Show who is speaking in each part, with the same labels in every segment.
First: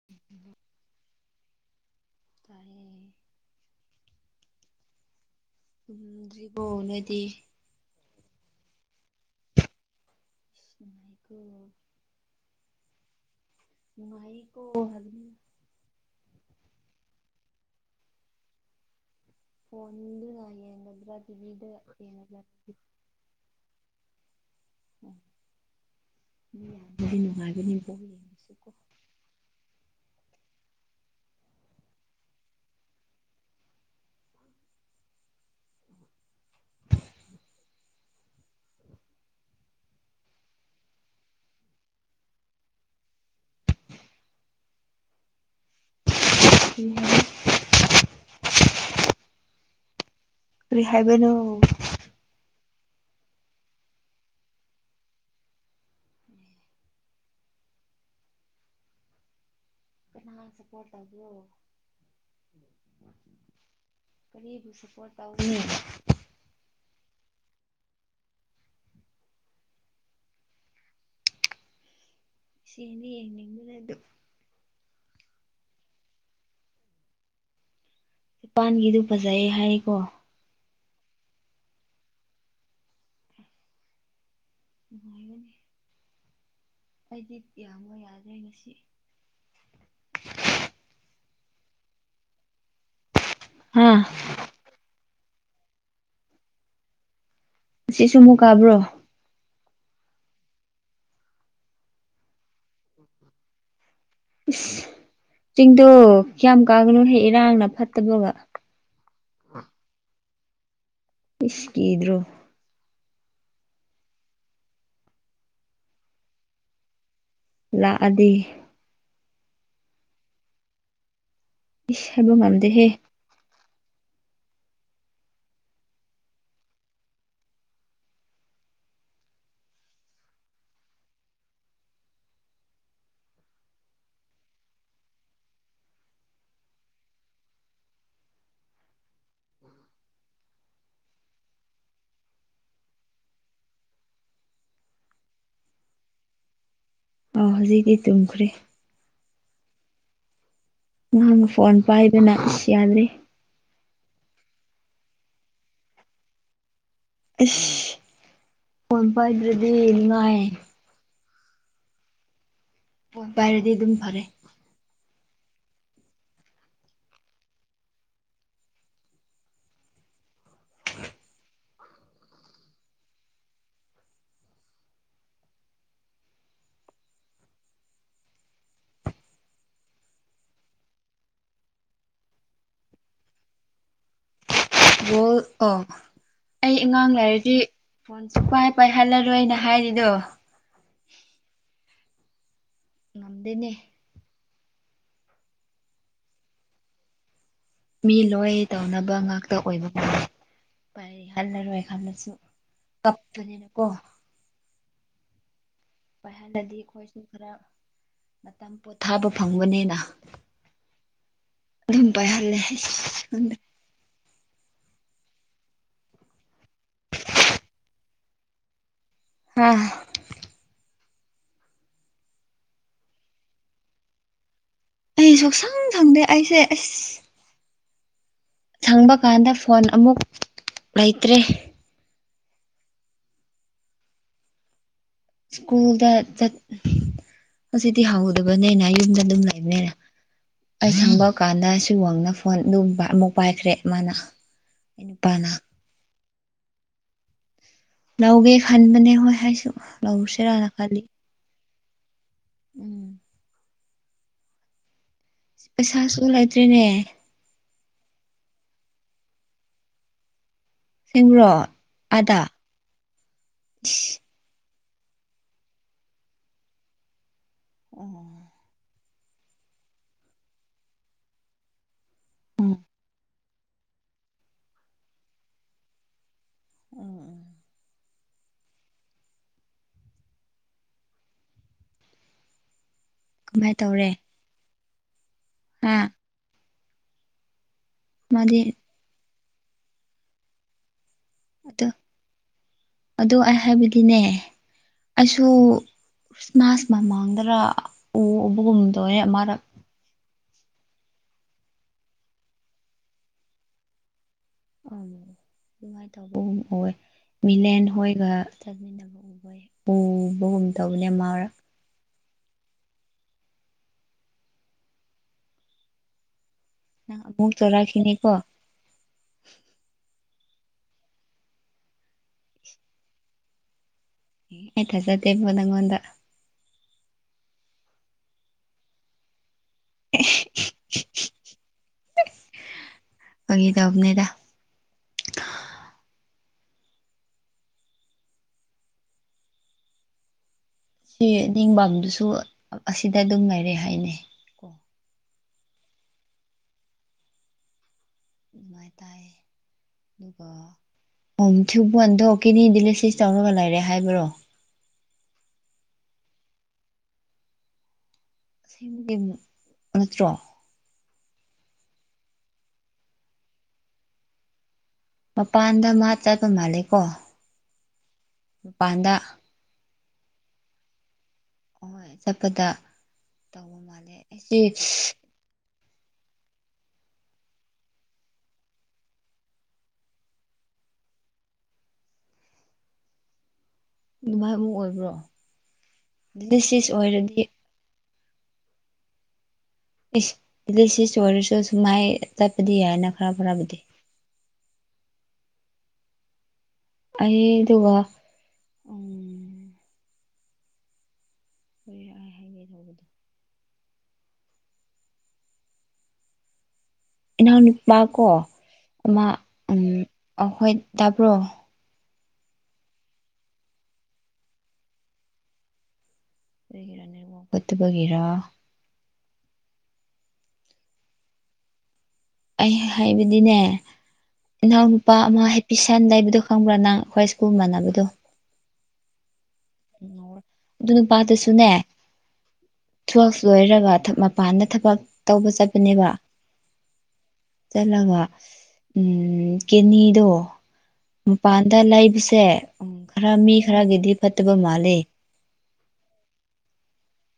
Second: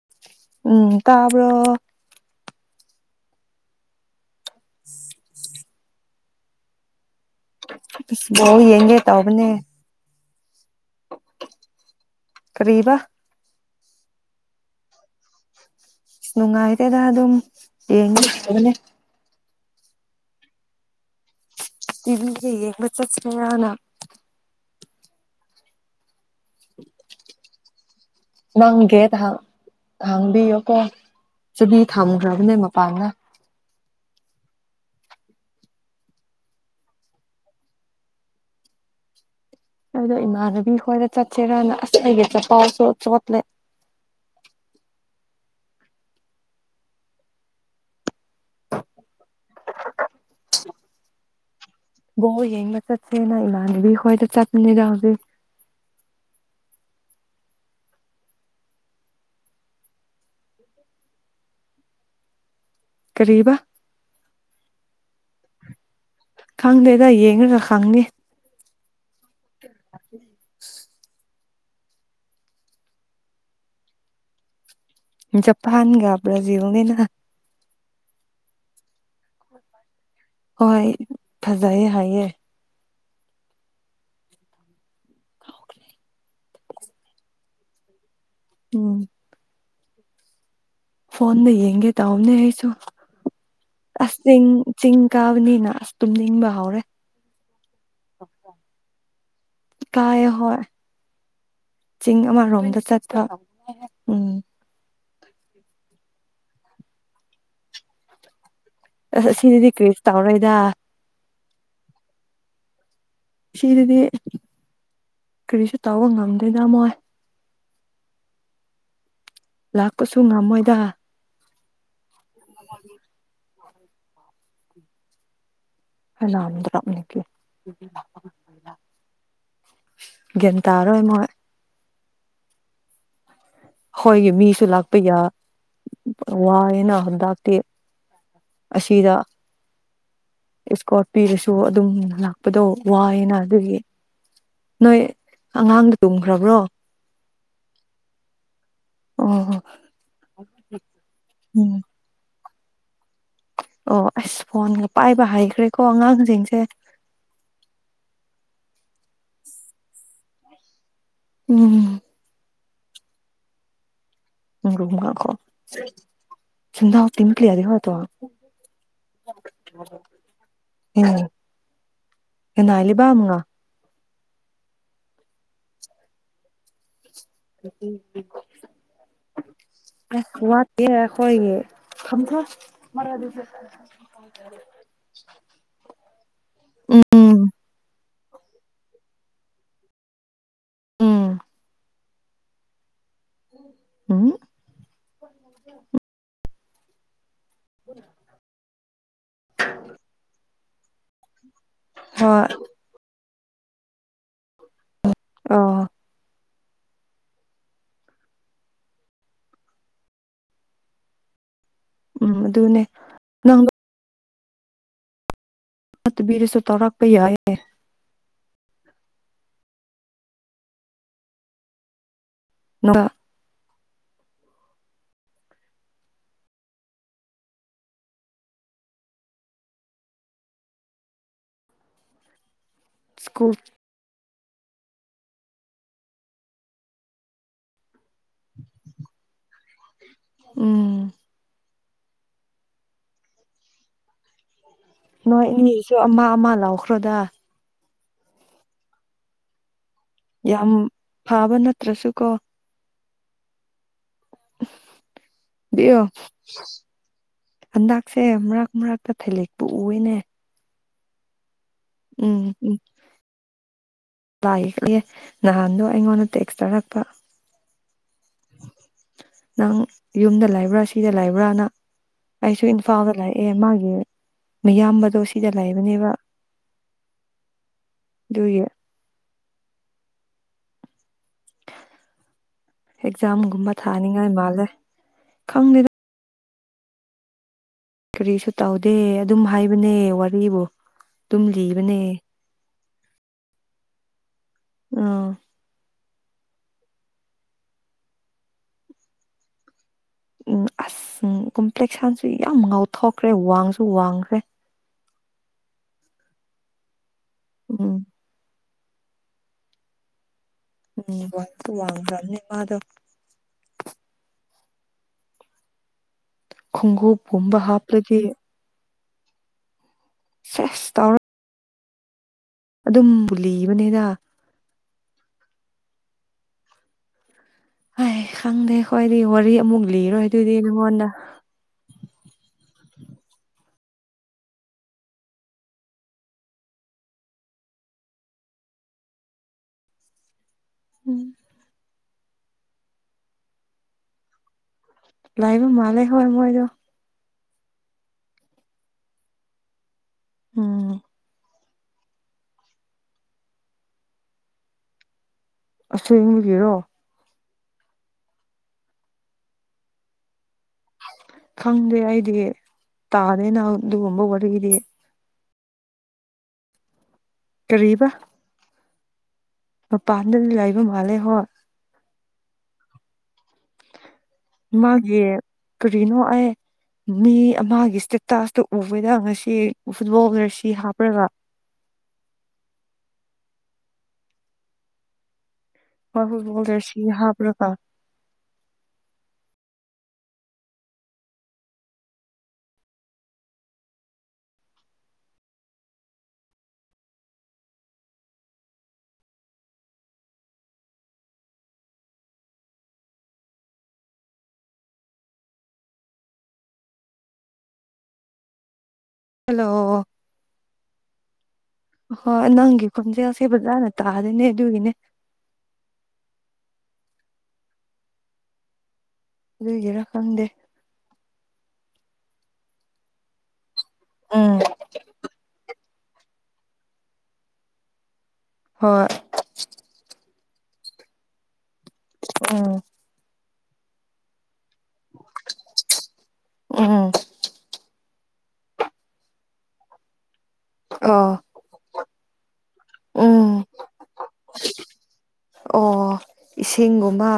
Speaker 1: [inaudible]
Speaker 2: ꯎꯝ ꯇꯥꯕ꯭ꯔꯣ
Speaker 1: [inaudible] ꯇꯨꯝꯗ꯭ꯔꯤꯕꯣ ꯅꯣꯢꯗꯤ
Speaker 2: ꯑꯁ ꯕꯣꯜ ꯌꯦꯡꯒꯦ ꯇꯧꯕꯅꯦ
Speaker 1: ꯎꯝ
Speaker 2: ꯀꯔꯤꯕ
Speaker 1: ꯃꯥꯏꯀꯣ ꯍꯟꯅꯤ
Speaker 2: ꯅꯨꯡꯉꯥꯏꯇꯦꯗ ꯑꯗꯨꯝ ꯌꯦꯡꯉꯅꯦ
Speaker 1: ꯕꯣꯟ ꯃꯤꯅ ꯌꯦꯡꯉꯛꯗ꯭ꯔꯥꯗꯤ ꯌꯤꯞ
Speaker 2: ꯇꯤꯕꯤꯒ ꯌꯦꯡꯕ ꯆꯠꯁꯤꯔꯅ
Speaker 1: ꯅꯨꯗꯤ ꯅꯨꯉꯥꯢꯕꯅꯤꯀꯣ ꯍꯌꯦ
Speaker 2: ꯅꯪꯒꯦꯠ ꯍꯥꯛ ꯍꯥꯡꯕꯤꯌꯣꯀꯣ ꯆꯨꯕꯤ ꯊꯝꯈ꯭ꯔꯕꯅꯦ ꯃꯄꯥꯟꯅ ꯅꯪꯗꯣ ꯏꯃꯥꯟꯅꯕꯤ ꯈꯣꯏꯗ ꯆꯠꯁꯦꯔꯅ ꯑꯁ ꯑꯩꯒ ꯆꯄꯥꯎꯁꯨ ꯆꯣꯠꯂꯦ
Speaker 1: [unintelligible] ꯀꯔꯤꯍꯥꯏꯕꯅꯣ
Speaker 2: ꯕꯣꯜ ꯌꯦꯡꯕ ꯆꯠꯄꯅꯤꯅ ꯏꯃꯗꯕꯤ ꯍꯣꯏꯗ ꯆꯠꯅꯤꯗꯥ ꯍꯧꯖꯤꯛ
Speaker 1: ꯃꯥꯖꯦ ꯑꯣꯐ ꯇꯧꯕꯤꯌꯣ
Speaker 2: ꯀꯔꯤꯕ
Speaker 1: ꯑꯅꯤꯕꯨ ꯁꯄꯣꯠ ꯇꯧꯅꯤ
Speaker 2: ꯈꯪꯗꯦꯗ ꯌꯦꯡꯉꯒ ꯈꯪꯅꯤ
Speaker 1: ꯁꯤꯗꯤ ꯌꯦꯡꯅꯤꯡꯗꯅ ꯑꯗꯨꯝ
Speaker 2: ꯖꯄꯥꯟꯒ ꯕ꯭ꯔꯥꯖꯤꯜꯅꯤꯅ
Speaker 1: ꯄꯥꯟꯒꯤꯗꯨ ꯐꯖꯩ ꯍꯥꯏꯀꯣ
Speaker 2: ꯍꯣꯏ ꯐꯖꯩꯌꯦ ꯍꯥꯏꯌꯦ
Speaker 1: [inaudible] ꯑꯩꯗꯤꯞ ꯌꯥꯝꯕ ꯌꯥꯗ꯭ꯔꯦꯅꯦꯁꯤ
Speaker 2: ꯇꯨꯎꯝ ꯐꯣꯟꯗ ꯌꯦꯡꯒꯦ ꯇꯧꯕꯥꯅꯦ ꯑꯩꯁꯨ
Speaker 1: ꯍꯥ
Speaker 2: ꯑꯁ ꯆꯤꯡ ꯆꯤꯡ ꯀꯥꯕꯅꯤꯅ ꯑꯁ ꯇꯨꯝ ꯅꯤꯡꯕ ꯍꯧꯔꯦ
Speaker 1: ꯁꯤꯁꯨ ꯑꯃꯨꯛ ꯀꯥꯕ꯭ꯔꯣ
Speaker 2: ꯇꯥꯌꯦ ꯍꯣꯏ ꯆꯤꯡ ꯑꯃꯔꯣꯝꯗ ꯆꯠꯄ ꯎꯝ
Speaker 1: ꯏꯁ ꯆꯤꯡꯗꯣ ꯌꯥꯝ ꯀꯥꯒꯅꯨꯍꯦꯛ ꯏꯔꯥꯡꯅ ꯐꯠꯇꯕꯒ
Speaker 2: ꯑꯁ ꯁꯤꯗꯥꯗꯤ ꯀ꯭ꯔꯤꯁꯨ ꯇꯧꯔꯣꯏꯗ
Speaker 1: ꯏꯁ ꯀꯤꯗ꯭ꯔꯣ
Speaker 2: ꯁꯤꯗꯗꯤ ꯀꯔꯤꯁꯨ ꯇꯧꯕ ꯉꯝꯗꯦꯗ ꯃꯣꯏ
Speaker 1: ꯂꯥꯛꯑꯗꯤ
Speaker 2: ꯂꯥꯛꯄꯁꯨ ꯉꯝꯃꯣꯏꯗ
Speaker 1: ꯏꯁ ꯍꯥꯏꯕ ꯉꯝꯗꯦꯍꯦ
Speaker 2: [unintelligible] [unintelligible] ꯍꯨꯝ ꯒ꯭ꯌꯥꯟ ꯇꯥꯔꯣꯏ ꯃꯣꯏ ꯍꯣꯏꯒꯤ ꯃꯤꯁꯨ ꯂꯥꯛꯄ ꯌꯥ ꯋꯥꯑꯦꯅ ꯍꯟꯗꯥꯛꯇꯤ ꯑꯁꯤꯗ ꯏꯁꯀꯣꯔ ꯄꯤꯔꯥꯁꯨ ꯑꯗꯨꯝ ꯂꯥꯛꯄꯗꯣ ꯋꯥꯏꯑꯅ ꯑꯗꯨꯒꯤ ꯅꯣꯏ ꯑꯉꯥꯡꯗꯨ ꯇꯨꯝꯈ꯭ꯔꯕ꯭ꯔꯣ
Speaker 1: ꯑ ꯍꯧꯖꯤꯛꯇꯤ ꯇꯨꯝꯈ꯭ꯔꯦ
Speaker 2: ꯑꯣ
Speaker 1: ꯅꯍꯥꯟ
Speaker 2: ꯎꯝ
Speaker 1: ꯐꯣꯟ ꯄꯥꯏꯗꯅ ꯏꯁ ꯌꯥꯗ꯭ꯦ
Speaker 2: ꯑꯣ ꯑꯁ ꯐꯣꯟꯒ ꯄꯥꯏꯕ ꯍꯈ꯭ꯔꯦꯀꯣ ꯑꯉꯥꯡꯁꯤꯡꯁꯦ
Speaker 1: ꯏꯁ ꯐꯣꯟ ꯄꯥꯏꯗ꯭ꯔꯗꯤ ꯅꯤꯉꯥꯏ
Speaker 2: ꯎꯝ
Speaker 1: ꯐꯣꯟ ꯄꯥꯏꯔꯗꯤ ꯑꯗꯨꯝ ꯐꯔꯦ
Speaker 2: [unintelligible] ꯎꯝ ꯂꯤꯕꯥꯝꯉ [unintelligible] [unintelligible] [unintelligible] ꯑꯥꯈꯣꯏꯒꯤ ꯊꯝꯈꯥꯑꯣ [unintelligible]
Speaker 1: ꯕꯣꯜ ꯑꯥ ꯑꯩ ꯑꯉꯥꯡ
Speaker 2: ꯎꯝ
Speaker 1: ꯂꯩꯔꯗꯤ ꯐꯣꯟ ꯁꯨꯄꯥꯏ ꯄꯥꯏꯍꯜꯂꯔꯣꯏꯅ ꯍꯥꯏꯔꯤꯗꯣ
Speaker 2: ꯎꯝ
Speaker 1: ꯉꯝꯗꯦꯅꯦ
Speaker 2: ꯎꯍꯨꯝ
Speaker 1: ꯃꯤ ꯂꯣꯏ ꯇꯧꯅꯕ ꯉꯥꯛꯇ ꯑꯣꯏꯕꯥ [unintelligible] ꯍꯜꯂꯔꯣꯏ ꯈꯜꯂꯁꯨ
Speaker 2: ꯍꯣꯏ
Speaker 1: ꯀꯞꯅꯤꯅ ꯀꯣ
Speaker 2: ꯑꯣ
Speaker 1: ꯄꯥꯏꯍꯟꯗꯗꯤ ꯑꯩꯈꯣꯏꯁꯨ ꯈꯔ ꯃꯇꯝ ꯄꯣꯊꯥꯕ ꯐꯪꯕꯥꯅꯤꯅ ꯑꯗꯨꯝ
Speaker 2: ꯎꯝ
Speaker 1: ꯄꯥꯏꯍꯜꯂꯦ
Speaker 2: ꯑꯗꯨꯅꯦ
Speaker 1: [unintelligible]
Speaker 2: ꯅꯪꯗꯣ ꯇꯨꯕꯤꯔꯁꯨ ꯇꯧꯔꯛꯄ ꯌꯥꯏꯌꯦ
Speaker 1: ꯑ
Speaker 2: ꯅ [unintelligible]
Speaker 1: ꯑꯩ ꯁꯣꯛꯁꯪ ꯁꯪꯗꯦ ꯑꯩꯁꯦ ꯑꯁ ꯁꯪꯕ ꯀꯥꯟꯗ ꯐꯣꯟ ꯑꯃꯨꯛ ꯂꯩꯇ꯭ꯔꯦ
Speaker 2: ꯀꯨ
Speaker 1: ꯁ꯭ꯀꯨꯜꯗ ꯆꯠ ꯍꯧꯗꯕꯅꯦꯅ ꯌꯨꯝꯗ ꯑꯗꯨꯝ ꯂꯩꯕꯅꯦꯅ
Speaker 2: ꯎꯝ
Speaker 1: ꯑꯩ ꯁꯪꯕ ꯀꯥꯟꯗ ꯁꯤ ꯋꯥꯪꯅ ꯐꯣꯟ ꯑꯗꯨ ꯑꯃꯨꯛ ꯄꯥꯏꯈ꯭ꯔꯦ ꯃꯥꯅ ꯑꯩ
Speaker 2: ꯅꯣꯏ
Speaker 1: ꯅꯨꯄꯥꯅ
Speaker 2: ꯑꯅꯤꯁꯨ ꯑꯃ ꯑꯃ ꯂꯥꯎꯈ꯭ꯔꯣꯗ
Speaker 1: ꯂꯧꯒꯦ ꯈꯟꯕꯅꯦ ꯍꯣꯏ ꯑꯩꯁꯨ ꯂꯧꯔꯨꯁꯤꯔꯥꯅ
Speaker 2: ꯌꯥꯝ
Speaker 1: ꯈꯜꯂꯤ
Speaker 2: ꯐꯕ ꯅꯠꯇ꯭ꯔꯁꯨ ꯀꯣ
Speaker 1: ꯎꯝ
Speaker 2: ꯣ
Speaker 1: ꯄꯩꯁꯥꯁꯨ ꯂꯩꯇ꯭ꯔꯦꯅꯦ
Speaker 2: [unintelligible] ꯍꯟꯗꯛꯁꯦ ꯃꯔꯛ ꯃꯔꯛꯇ ꯊꯩꯂꯦꯛꯄꯨ ꯎꯏꯅꯦ
Speaker 1: ꯑꯁꯦꯡꯕ꯭ꯔꯣ ꯑꯥꯗ
Speaker 2: ꯎꯝ ꯎꯝ ꯂꯥꯛ ꯌꯦꯛꯑꯦ ꯅꯍꯥꯟꯗꯣ ꯑꯩꯉꯣꯟꯗ ꯇꯦꯛꯁ ꯇꯧꯔꯛꯄ
Speaker 1: ꯎꯝ
Speaker 2: ꯅꯪ ꯌꯨꯝꯗ ꯂꯩꯕ꯭ꯔꯥ ꯁꯤꯗ ꯂꯩꯕ꯭ꯔꯥꯅ ꯑꯩꯁꯨ ꯏꯝꯐꯥꯜꯗ ꯂꯩ ꯑꯦ ꯃꯥꯒꯤ ꯃꯌꯥꯝꯕꯗꯣ ꯁꯤꯗ ꯂꯩꯕꯅꯦꯕ
Speaker 1: ꯎꯝ
Speaker 2: ꯑꯗꯨꯒꯤ
Speaker 1: ꯀꯃꯥꯏ
Speaker 2: ꯑꯦꯛꯖꯥꯝꯒꯨꯝꯕ ꯊꯥꯅꯤꯡꯉꯥꯏ ꯃꯥꯜꯂꯦ ꯈꯪꯗꯦ
Speaker 1: ꯑꯝ
Speaker 2: ꯀꯔꯤꯁꯨ
Speaker 1: ꯃꯥꯗꯤ
Speaker 2: ꯇꯧꯗꯦ ꯑꯗꯨꯝ ꯍꯥꯏꯕꯅꯦ ꯋꯥꯔꯤꯕꯨ ꯑꯗꯨꯝ
Speaker 1: ꯑꯗꯨ
Speaker 2: ꯂꯤꯕꯅꯦ
Speaker 1: ꯑꯗꯨ ꯑꯩ ꯍꯥꯏꯕꯗꯤꯅꯦ
Speaker 2: ꯎꯝ
Speaker 1: ꯑꯩꯁꯨ ꯈ꯭ꯔꯤꯁꯃꯥꯁ ꯃꯃꯥꯡꯗꯔ ꯎ ꯎꯕꯒꯨꯝ ꯇꯧꯋꯦ ꯑꯃꯔꯛ
Speaker 2: ꯎꯝ ꯑꯁ ꯀꯣꯝꯄ꯭ꯂꯦꯛꯁꯥꯟꯁꯨ ꯌꯥꯝ ꯉꯧꯊꯣꯛꯈ꯭ꯔꯦ ꯋꯥꯡꯁꯨ ꯋꯥꯡꯈ꯭ꯔꯦ
Speaker 1: ꯑ ꯅꯨꯡꯉꯥꯏꯅ ꯇꯧꯕꯒꯨꯝ ꯑꯣꯏꯋꯦ ꯃꯤꯂꯦꯟ
Speaker 2: ꯎꯝ
Speaker 1: ꯍꯣꯏꯒ ꯎ ꯎ [unintelligible] [unintelligible]
Speaker 2: ꯎꯝ ꯋꯥꯁꯨ ꯋꯥꯡꯈ꯭ꯔꯥꯕꯅꯦ ꯃꯥꯗꯣ
Speaker 1: ꯅꯪ ꯑꯃꯨꯛ
Speaker 2: ꯈꯣꯡꯎꯞꯀꯨꯝꯕ ꯍꯥꯞꯔꯗꯤ
Speaker 1: ꯆꯥꯎꯧꯔꯛꯈꯤꯅꯤꯀꯣ
Speaker 2: ꯁꯦꯁ ꯇꯧꯔꯣ ꯑꯗꯨꯝ ꯂꯤꯕꯅꯤꯗ
Speaker 1: ꯑꯩ ꯊꯥꯖꯗꯦꯕꯣ ꯅꯪꯉꯣꯟꯗ
Speaker 2: ꯑꯦ ꯈꯪꯗꯦ ꯈꯣꯢꯗꯤ ꯋꯥꯔꯤ ꯑꯃꯨꯛ ꯂꯤꯔꯣꯏ ꯑꯗꯨꯗꯤ ꯅꯪꯉꯣꯟꯗ
Speaker 1: ꯐꯒꯤ ꯇꯧꯕꯅꯦꯗ
Speaker 2: ꯎꯝ
Speaker 1: ꯁꯤ ꯅꯤꯡꯕꯥꯝꯗꯨꯁꯨ ꯑꯁꯤꯗ ꯑꯗꯨꯝ ꯂꯩꯔꯦ ꯍꯥꯏꯅꯦ
Speaker 2: ꯂꯥꯏꯕ ꯃꯥꯜꯦ ꯍꯣꯢ ꯃꯣꯏꯗꯣ
Speaker 1: ꯑꯗꯨꯃꯥꯏ ꯇꯥꯏ ꯑꯗꯨꯒ
Speaker 2: ꯎꯝ
Speaker 1: [unintelligible] [unintelligible] ꯇꯧꯔꯒ ꯂꯩꯔꯦ ꯍꯥꯏꯕ꯭ꯔꯣ
Speaker 2: ꯑꯁꯦꯡꯕꯒꯦꯔꯣ
Speaker 1: ꯑꯁꯦꯡꯕꯒꯤ ꯅꯠꯇ꯭ꯔꯣ
Speaker 2: ꯈꯪꯗꯦ ꯑꯩꯗꯤ ꯇꯥꯗꯦꯅ ꯑꯗꯨꯒꯨꯝꯕ ꯋꯥꯔꯤꯗꯤ
Speaker 1: ꯃꯄꯥꯟꯗ ꯃꯥ ꯆꯠꯕ ꯃꯥꯜꯂꯦ ꯀꯣ
Speaker 2: ꯀꯔꯤꯕ
Speaker 1: ꯃꯄꯥꯟꯗ
Speaker 2: ꯃꯄꯥꯟꯗ ꯂꯩꯕ ꯃꯥꯜꯂꯦ ꯍꯣꯏ
Speaker 1: ꯍꯣꯏ ꯆꯠꯄꯗ ꯇꯧꯕ ꯃꯥꯜꯂꯦ ꯑꯩꯁꯤ
Speaker 2: ꯃꯥꯒꯤ ꯀꯔꯤꯅꯣ ꯑꯩ ꯃꯤ ꯑꯃꯒꯤ ꯏꯁꯇꯦꯇꯥꯁꯇꯣ ꯎꯕꯗ ꯉꯁꯤ ꯐꯨꯜꯂꯣꯕꯂ꯭ꯔꯁꯤ ꯍꯥꯞꯄ꯭ꯔꯒ
Speaker 1: ꯑꯗꯨꯃꯥꯏ ꯑꯃꯨꯛ ꯑꯣꯏꯕ꯭ꯔꯣ
Speaker 2: ꯍꯣꯏ ꯐꯨꯠꯕꯣꯜ
Speaker 1: ꯗꯤꯂꯤꯁꯤꯁ
Speaker 2: ꯖꯔꯁꯤ
Speaker 1: ꯑꯣꯏꯔꯗꯤ
Speaker 2: ꯍꯥꯞꯄ꯭ꯔꯒ
Speaker 1: ꯏꯁ ꯗꯤꯂꯤꯁꯤꯁ ꯑꯣꯏꯔꯁꯨ ꯁꯨꯝꯃꯥꯏ ꯆꯠꯄꯗꯤ ꯌꯥꯏꯅ ꯈꯔ ꯈꯔꯕꯨꯗꯤ ꯑꯩ ꯗꯨꯒ [unintelligible] ꯍꯥꯏꯒꯦ ꯇꯧꯕꯗꯣ ꯏꯅꯥꯎ ꯅꯨꯄꯥ ꯀꯣ ꯑꯃ
Speaker 2: ꯍꯜꯂꯣ
Speaker 1: ꯎꯝ ꯑꯈꯣꯏ ꯇꯥꯕ꯭ꯔꯣ
Speaker 2: ꯍꯣꯏ ꯅꯪꯒꯤ ꯈꯣꯟꯖꯦꯜꯁꯦ ꯐꯖꯅ ꯇꯥꯗꯦꯅꯦ ꯑꯗꯨꯒꯤꯅꯦ
Speaker 1: ꯑꯩꯒꯤꯔ ꯅꯦꯠꯋꯥꯔꯛ ꯐꯠꯇꯕꯒꯤꯔꯥ
Speaker 2: ꯑꯗꯨꯒꯤꯔ ꯈꯪꯗꯦ
Speaker 1: ꯑꯩ ꯍꯥꯏꯕꯗꯤꯅꯦ
Speaker 2: ꯎꯝ
Speaker 1: ꯏꯅꯥꯎꯅꯨꯄꯥ ꯑꯃ ꯍꯥꯏꯄꯤꯁ ꯍꯦꯟ ꯂꯩꯕꯗꯣ ꯈꯪꯕ꯭ꯔꯥ ꯅꯪ ꯑꯈꯣꯏ ꯁ꯭ꯀꯨꯜ ꯃꯥꯟꯅꯕꯗꯣ
Speaker 2: ꯍꯣꯏ
Speaker 1: ꯑꯗꯨ ꯅꯨꯄꯥꯗꯨꯁꯨꯅꯦ
Speaker 2: ꯎꯝ
Speaker 1: ꯇꯨꯋꯦꯜꯐ ꯂꯣꯏꯔꯒ ꯃꯄꯥꯟꯗ ꯊꯕꯛ ꯇꯧꯕ ꯆꯠꯄꯅꯦꯕ
Speaker 2: ꯎꯝ
Speaker 1: ꯆꯠꯂꯒ ꯎꯝ ꯀꯦꯅꯤꯗꯣ
Speaker 2: ꯑꯣ
Speaker 1: ꯃꯄꯥꯟꯗ ꯂꯩꯕꯁꯦ ꯎꯝ ꯈꯔ ꯃꯤ
Speaker 2: ꯎꯝ
Speaker 1: ꯈꯔꯒꯤꯗꯤ ꯐꯠꯇꯕ ꯃꯥꯜꯂꯦ
Speaker 2: ꯑꯣ ꯏꯁꯤꯡꯒꯨꯝꯕ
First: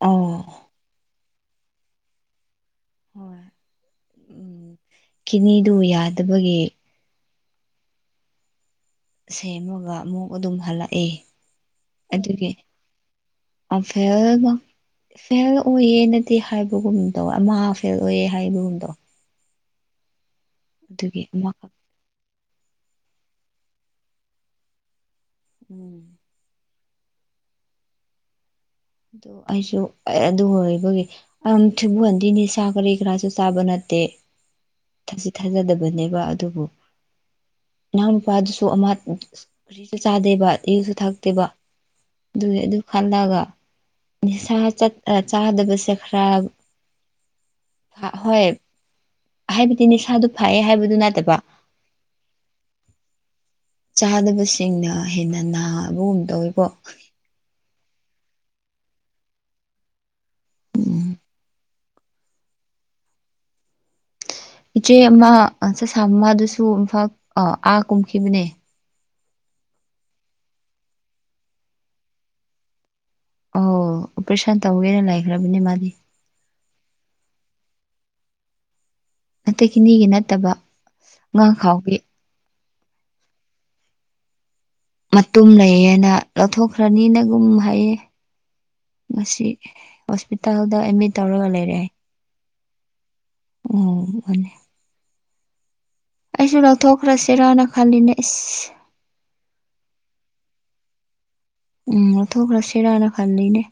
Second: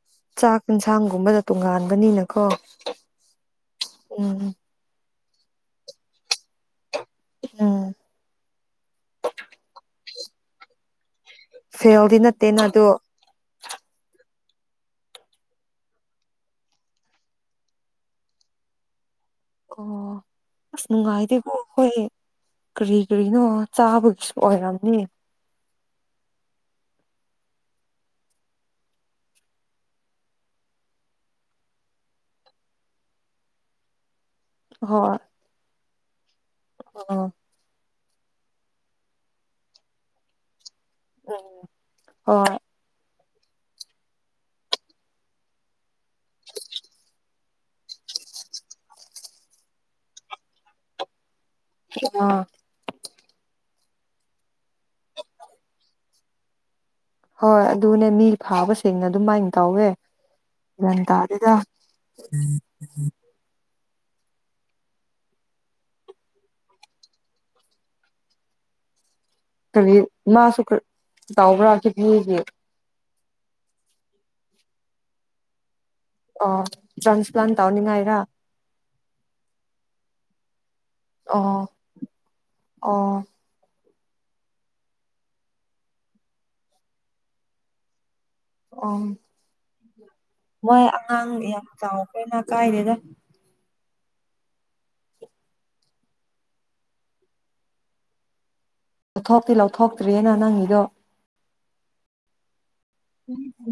Speaker 1: ꯑꯣ
Speaker 2: ꯆꯥꯛ ꯏꯟꯁꯥꯡꯒꯨꯝꯕꯗ ꯇꯣꯉꯥꯟꯒꯅꯤꯅꯀꯣ
Speaker 1: ꯍꯣꯏ
Speaker 2: ꯎꯝ
Speaker 1: ꯀꯤꯅꯤꯗꯨ ꯌꯥꯗꯕꯒꯤ
Speaker 2: ꯎꯝ
Speaker 1: ꯏꯁꯩ ꯑꯝꯃꯒ ꯑꯃꯨꯛ ꯑꯗꯨꯝ ꯍꯜꯂꯛꯑꯦ
Speaker 2: ꯐꯦꯜꯗꯤ ꯅꯠꯇꯦꯅ ꯑꯗꯨ
Speaker 1: ꯑ ꯐꯦꯜꯅ ꯐꯦꯜ ꯑꯣꯏꯌꯦꯅꯗꯤ ꯍꯥꯏꯕꯒꯨꯝ ꯇꯧꯋꯦ ꯑꯃ ꯐꯦꯜ ꯑꯣꯏꯌꯦ ꯍꯥꯏꯕꯒꯨꯝ ꯇꯧꯋꯦ
Speaker 2: ꯑꯣ ꯑꯁ
Speaker 1: ꯑꯗꯨꯒꯤ
Speaker 2: ꯅꯨꯡꯉꯥꯏꯇꯦꯀꯣ
Speaker 1: ꯑꯃꯈꯛ
Speaker 2: ꯑꯈꯣꯏꯒꯤ ꯀꯔꯤ ꯀꯔꯤꯅꯣ ꯆꯥꯕꯒꯤꯁꯨ ꯑꯣꯏꯔꯝꯅꯤ
Speaker 1: ꯎꯝ ꯑꯗꯨ ꯑꯩꯁꯨ ꯑꯗꯨ ꯋꯔꯤꯗꯨꯒꯤ ꯑꯝ ꯊꯔ꯭ꯤꯕꯨꯟꯗꯤ ꯅꯤꯁꯥ ꯀꯔꯤ ꯀꯥꯔꯁꯨ ꯆꯥꯕ ꯅꯠꯇꯦ
Speaker 2: ꯍꯣꯏ
Speaker 1: ꯊꯥꯁꯤ ꯊꯥꯖꯗꯕꯅꯦꯕ ꯑꯗꯨꯕꯨ
Speaker 2: ꯑ
Speaker 1: ꯏꯅꯥꯎ ꯅꯨꯄꯥꯗꯨꯁꯨ ꯑꯃ ꯀꯔꯤꯁꯨ ꯆꯥꯗꯦꯕ ꯌꯨꯁꯨ ꯊꯛꯇꯦꯕ
Speaker 2: ꯍꯣꯏ
Speaker 1: ꯑꯗꯨꯒꯤ ꯑꯗꯨ ꯈꯜꯂꯒ ꯅꯤꯁꯥ ꯆꯠ ꯑ ꯆꯥꯗꯕꯁꯦ ꯈꯔ ꯍꯣꯏ ꯍꯥꯏꯕꯗꯤ ꯅꯤꯁꯥꯗꯨ ꯐꯥꯏꯌꯦ ꯍꯥꯏꯕꯗꯨ ꯅꯠꯇꯕ
Speaker 2: ꯑ
Speaker 1: ꯆꯥꯗꯕꯁꯤꯡꯅ ꯍꯦꯟꯅ ꯅꯥꯕꯒꯨꯝ ꯇꯧꯋꯤꯀꯣ
Speaker 2: ꯍꯣꯏ ꯑꯗꯨꯅꯦ ꯃꯤ ꯐꯥꯕꯁꯤꯡꯅ ꯑꯗꯨꯃꯥꯏ ꯇꯧꯋꯦ ꯒ꯭ꯌꯥꯟ
Speaker 1: ꯎꯝ
Speaker 2: ꯇꯥꯥꯗꯦꯗ [unintelligible]
Speaker 1: ꯏꯆꯦ ꯑꯃ ꯑ ꯁ ꯁꯥꯃꯗꯨꯁꯨ ꯏꯝꯐꯥꯜ ꯑ ꯑꯥ ꯀꯨꯝꯈꯤꯕꯅꯦ
Speaker 2: ꯀꯔꯤ ꯃꯥꯥꯁꯨ ꯇꯧꯕ꯭ꯔꯥ ꯀꯤꯐꯦꯒꯤ
Speaker 1: ꯑꯣ ꯑꯣꯄꯔꯦꯁꯟ ꯇꯧꯋꯦꯅ ꯂꯩꯈ꯭ꯔꯕꯅꯦ ꯃꯥꯗꯤ
Speaker 2: ꯑꯣ ꯇ꯭ꯔꯥꯟꯁ ꯄ꯭ꯂꯥꯟ ꯇꯧꯅꯤꯡꯉꯥꯏꯔ
Speaker 1: ꯍꯟꯇꯛꯀꯤꯅꯤꯒꯤ ꯅꯠꯇꯕ ꯉꯥ
Speaker 2: ꯑꯣ
Speaker 1: ꯈꯥꯎꯒꯤ
Speaker 2: ꯑꯣ
Speaker 1: ꯃꯇꯨꯝ ꯂꯩꯌꯦꯅ ꯂꯧꯊꯣꯛꯈ꯭ꯔꯅꯤꯅꯒꯨꯝ ꯍꯥꯏꯌꯦ
Speaker 2: ꯑꯣ
Speaker 1: ꯑꯁꯤ ꯍꯣꯁꯄꯤꯇꯥꯜꯗ ꯑꯦꯗꯃꯤꯠ ꯇꯧꯔꯒ ꯂꯩꯔꯛꯑꯦ
Speaker 2: ꯀꯅ ꯀꯥꯏꯗꯦꯗ
Speaker 1: ꯑꯣꯅꯤ ꯑꯩꯁꯨ ꯂꯧꯊꯣꯛꯈ꯭ꯔꯁꯤꯔꯅ ꯈꯜꯂꯤꯅꯦ ꯏꯁ
Speaker 2: ꯂꯧꯊꯣꯛꯇꯤ ꯂꯧꯊꯣꯛꯇ꯭ꯔꯔꯤꯦꯅ ꯅꯪꯒꯤꯗꯣ
Speaker 1: ꯎꯝ ꯂꯧꯊꯣꯛꯈ꯭ꯔꯁꯤꯔꯥꯅ ꯈꯜꯂꯤꯅꯦ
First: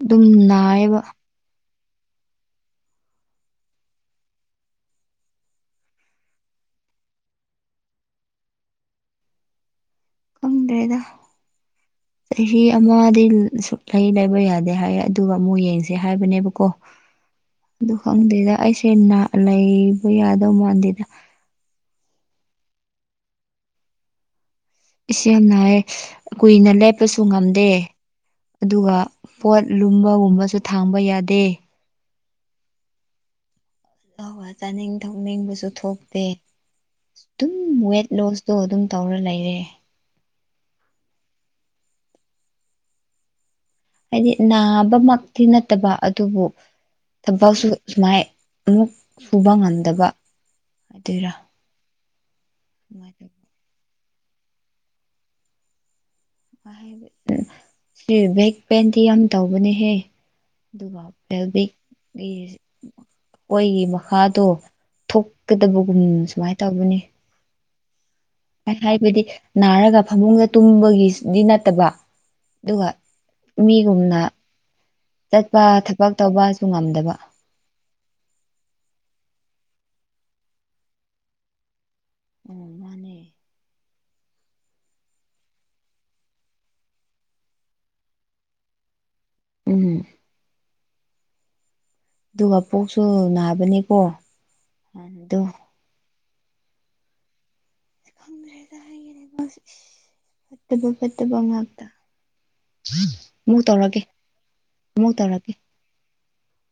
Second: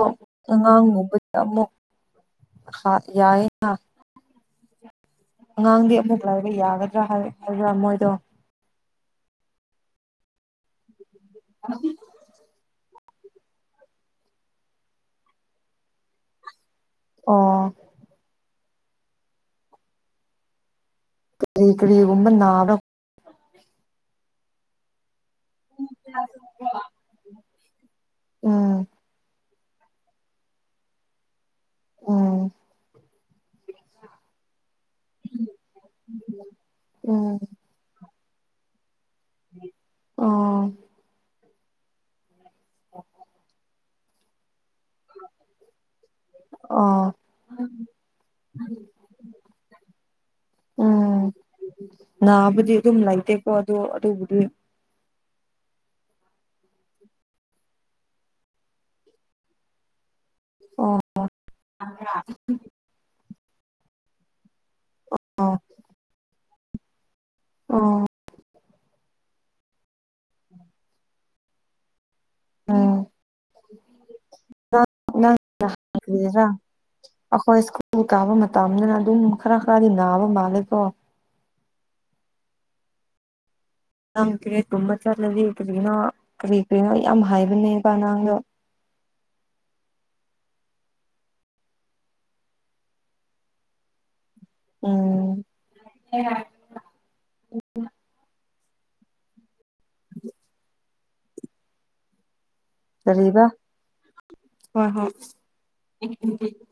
Speaker 1: ꯑꯗꯨꯝ ꯅꯥꯏꯌꯦꯕ
Speaker 2: ꯨ ꯍꯥ ꯌꯥꯏ ꯑꯉꯥꯡꯗꯤ ꯑꯃꯨꯛ ꯂꯥꯏꯕ ꯌꯥꯒꯗ꯭ꯔꯥ ꯍꯥꯏꯕ꯭ꯔꯥ ꯃꯣꯏꯗꯣ
Speaker 1: ꯈꯪꯗ꯭ꯔꯦꯗ ꯆꯍꯤ ꯑꯃꯗꯤ ꯁꯨꯛ ꯂꯩ ꯂꯩꯕ ꯌꯥꯗꯦ ꯍꯥꯏ ꯑꯗꯨꯒ ꯑꯃꯨꯛ ꯌꯦꯡꯁꯦ ꯍꯥꯏꯕꯅꯦꯕꯀꯣ
Speaker 2: ꯑꯣ
Speaker 1: ꯑꯗꯨ ꯈꯪꯗꯦꯗ ꯑꯩꯁꯦ ꯂꯩꯕ ꯌꯥꯗꯧ ꯃꯥꯟꯗꯦꯗ
Speaker 2: ꯀꯔꯤ ꯀꯔꯤꯒꯨꯝꯕ ꯅꯥꯕ꯭ꯔ
Speaker 1: ꯏ ꯁꯦ ꯅꯥꯏꯌꯦ ꯀꯨꯏꯅ ꯂꯦꯞꯄꯁꯨ ꯉꯝꯗꯦ
Speaker 2: ꯎꯝ
Speaker 1: ꯑꯗꯨꯒ ꯄꯣꯠ ꯂꯨꯝꯕꯒꯨꯝꯕꯁꯨ ꯊꯥꯡꯕ ꯌꯥꯗꯦ
Speaker 2: ꯎꯝ
Speaker 1: ꯑ ꯆꯥꯅꯤꯡ ꯊꯧꯅꯤꯡꯕꯁꯨ ꯊꯣꯛꯇꯦ
Speaker 2: ꯎꯝ
Speaker 1: ꯑꯗꯨꯝ ꯋꯦꯠ ꯂꯣꯁ ꯇꯣ ꯑꯗꯨꯝ ꯇꯧꯔ ꯂꯩꯔꯦ
Speaker 2: ꯑꯣ [unintelligible]
Speaker 1: ꯍꯥꯏꯗꯤ ꯅꯥꯕꯃꯛꯇꯤ ꯅꯠꯇꯕ ꯑꯗꯨꯕꯨ
Speaker 2: ꯑꯣ
Speaker 1: ꯊꯕꯛꯁꯨ ꯁꯨꯃꯥꯏ ꯑꯃꯨꯛ ꯁꯨꯕ ꯉꯝꯗꯕ ꯑꯗꯨꯔ
Speaker 2: ꯎꯝ ꯅꯥꯕꯨꯗꯤ ꯑꯗꯨꯝ ꯂꯩꯇꯦꯀꯣ ꯑꯗꯨꯣ ꯑꯗꯨꯕꯨꯗꯤ
Speaker 1: ꯁꯤ ꯕꯦꯛ ꯄꯦꯟꯗꯤ ꯌꯥꯝ ꯇꯧꯕꯅꯦꯍꯦ
Speaker 2: ꯑꯣ
Speaker 1: ꯑꯗꯨꯒ ꯕꯦꯜꯕꯤꯛ [unintelligible] ꯑꯣꯏꯒꯤ ꯃꯈꯥꯗꯣ ꯊꯣꯛꯀꯗꯕꯒꯨꯝ ꯁꯨꯃꯥꯏꯅ ꯇꯧꯕꯅꯤ
Speaker 2: ꯑꯣ
Speaker 1: ꯍꯥꯏꯕꯗꯤ ꯅꯥꯔꯒ ꯐꯃꯨꯡꯗ ꯇꯨꯝꯕꯒꯤꯗꯤ ꯅꯠꯇꯕ ꯑꯗꯨꯒ
Speaker 2: ꯎꯝ
Speaker 1: ꯃꯤꯒꯨꯝꯅ
Speaker 2: ꯅꯪ
Speaker 1: ꯆꯠꯄ ꯊꯕꯛ
Speaker 2: ꯀꯔꯤꯔꯥ
Speaker 1: ꯇꯧꯕꯁꯨ ꯉꯝꯗꯕ
Speaker 2: ꯑꯩꯈꯣꯏ ꯁ꯭ꯀꯨꯜ ꯀꯥꯕ ꯃꯇꯝꯗꯅ ꯑꯗꯨꯝ ꯈꯔ ꯈꯔꯗꯤ ꯅꯥꯕ ꯃꯥꯜꯂꯦꯀꯣ
Speaker 1: ꯎꯝ ꯃꯥꯅꯦ
Speaker 2: ꯌꯥꯝ ꯀ꯭ꯔꯤꯒꯨꯝꯕ ꯆꯠꯂꯗꯤ ꯀꯔꯤꯒꯤꯅꯣ ꯀꯔꯤ ꯀꯔꯤꯅꯣ ꯌꯥꯝ ꯍꯥꯏꯕꯅꯦꯕ ꯑꯉꯥꯡꯗꯣ
Speaker 1: ꯎꯝ ꯑꯗꯨꯒ ꯄꯣꯛꯁꯨ ꯅꯥꯕꯅꯦꯀꯣ
Speaker 2: ꯎꯝ
Speaker 1: ꯪ ꯐꯠꯇꯕ ꯐꯠꯇꯕ ꯉꯥꯛꯇ
Speaker 2: ꯀꯔꯤꯕ
Speaker 1: ꯑꯃꯨꯛ ꯇꯧꯔꯒꯦ
Speaker 2: ꯍꯣꯏ ꯍꯣꯏ
Speaker 1: ꯑꯃꯨꯛ ꯇꯧꯔꯒꯦ
Speaker 2: [unintelligible]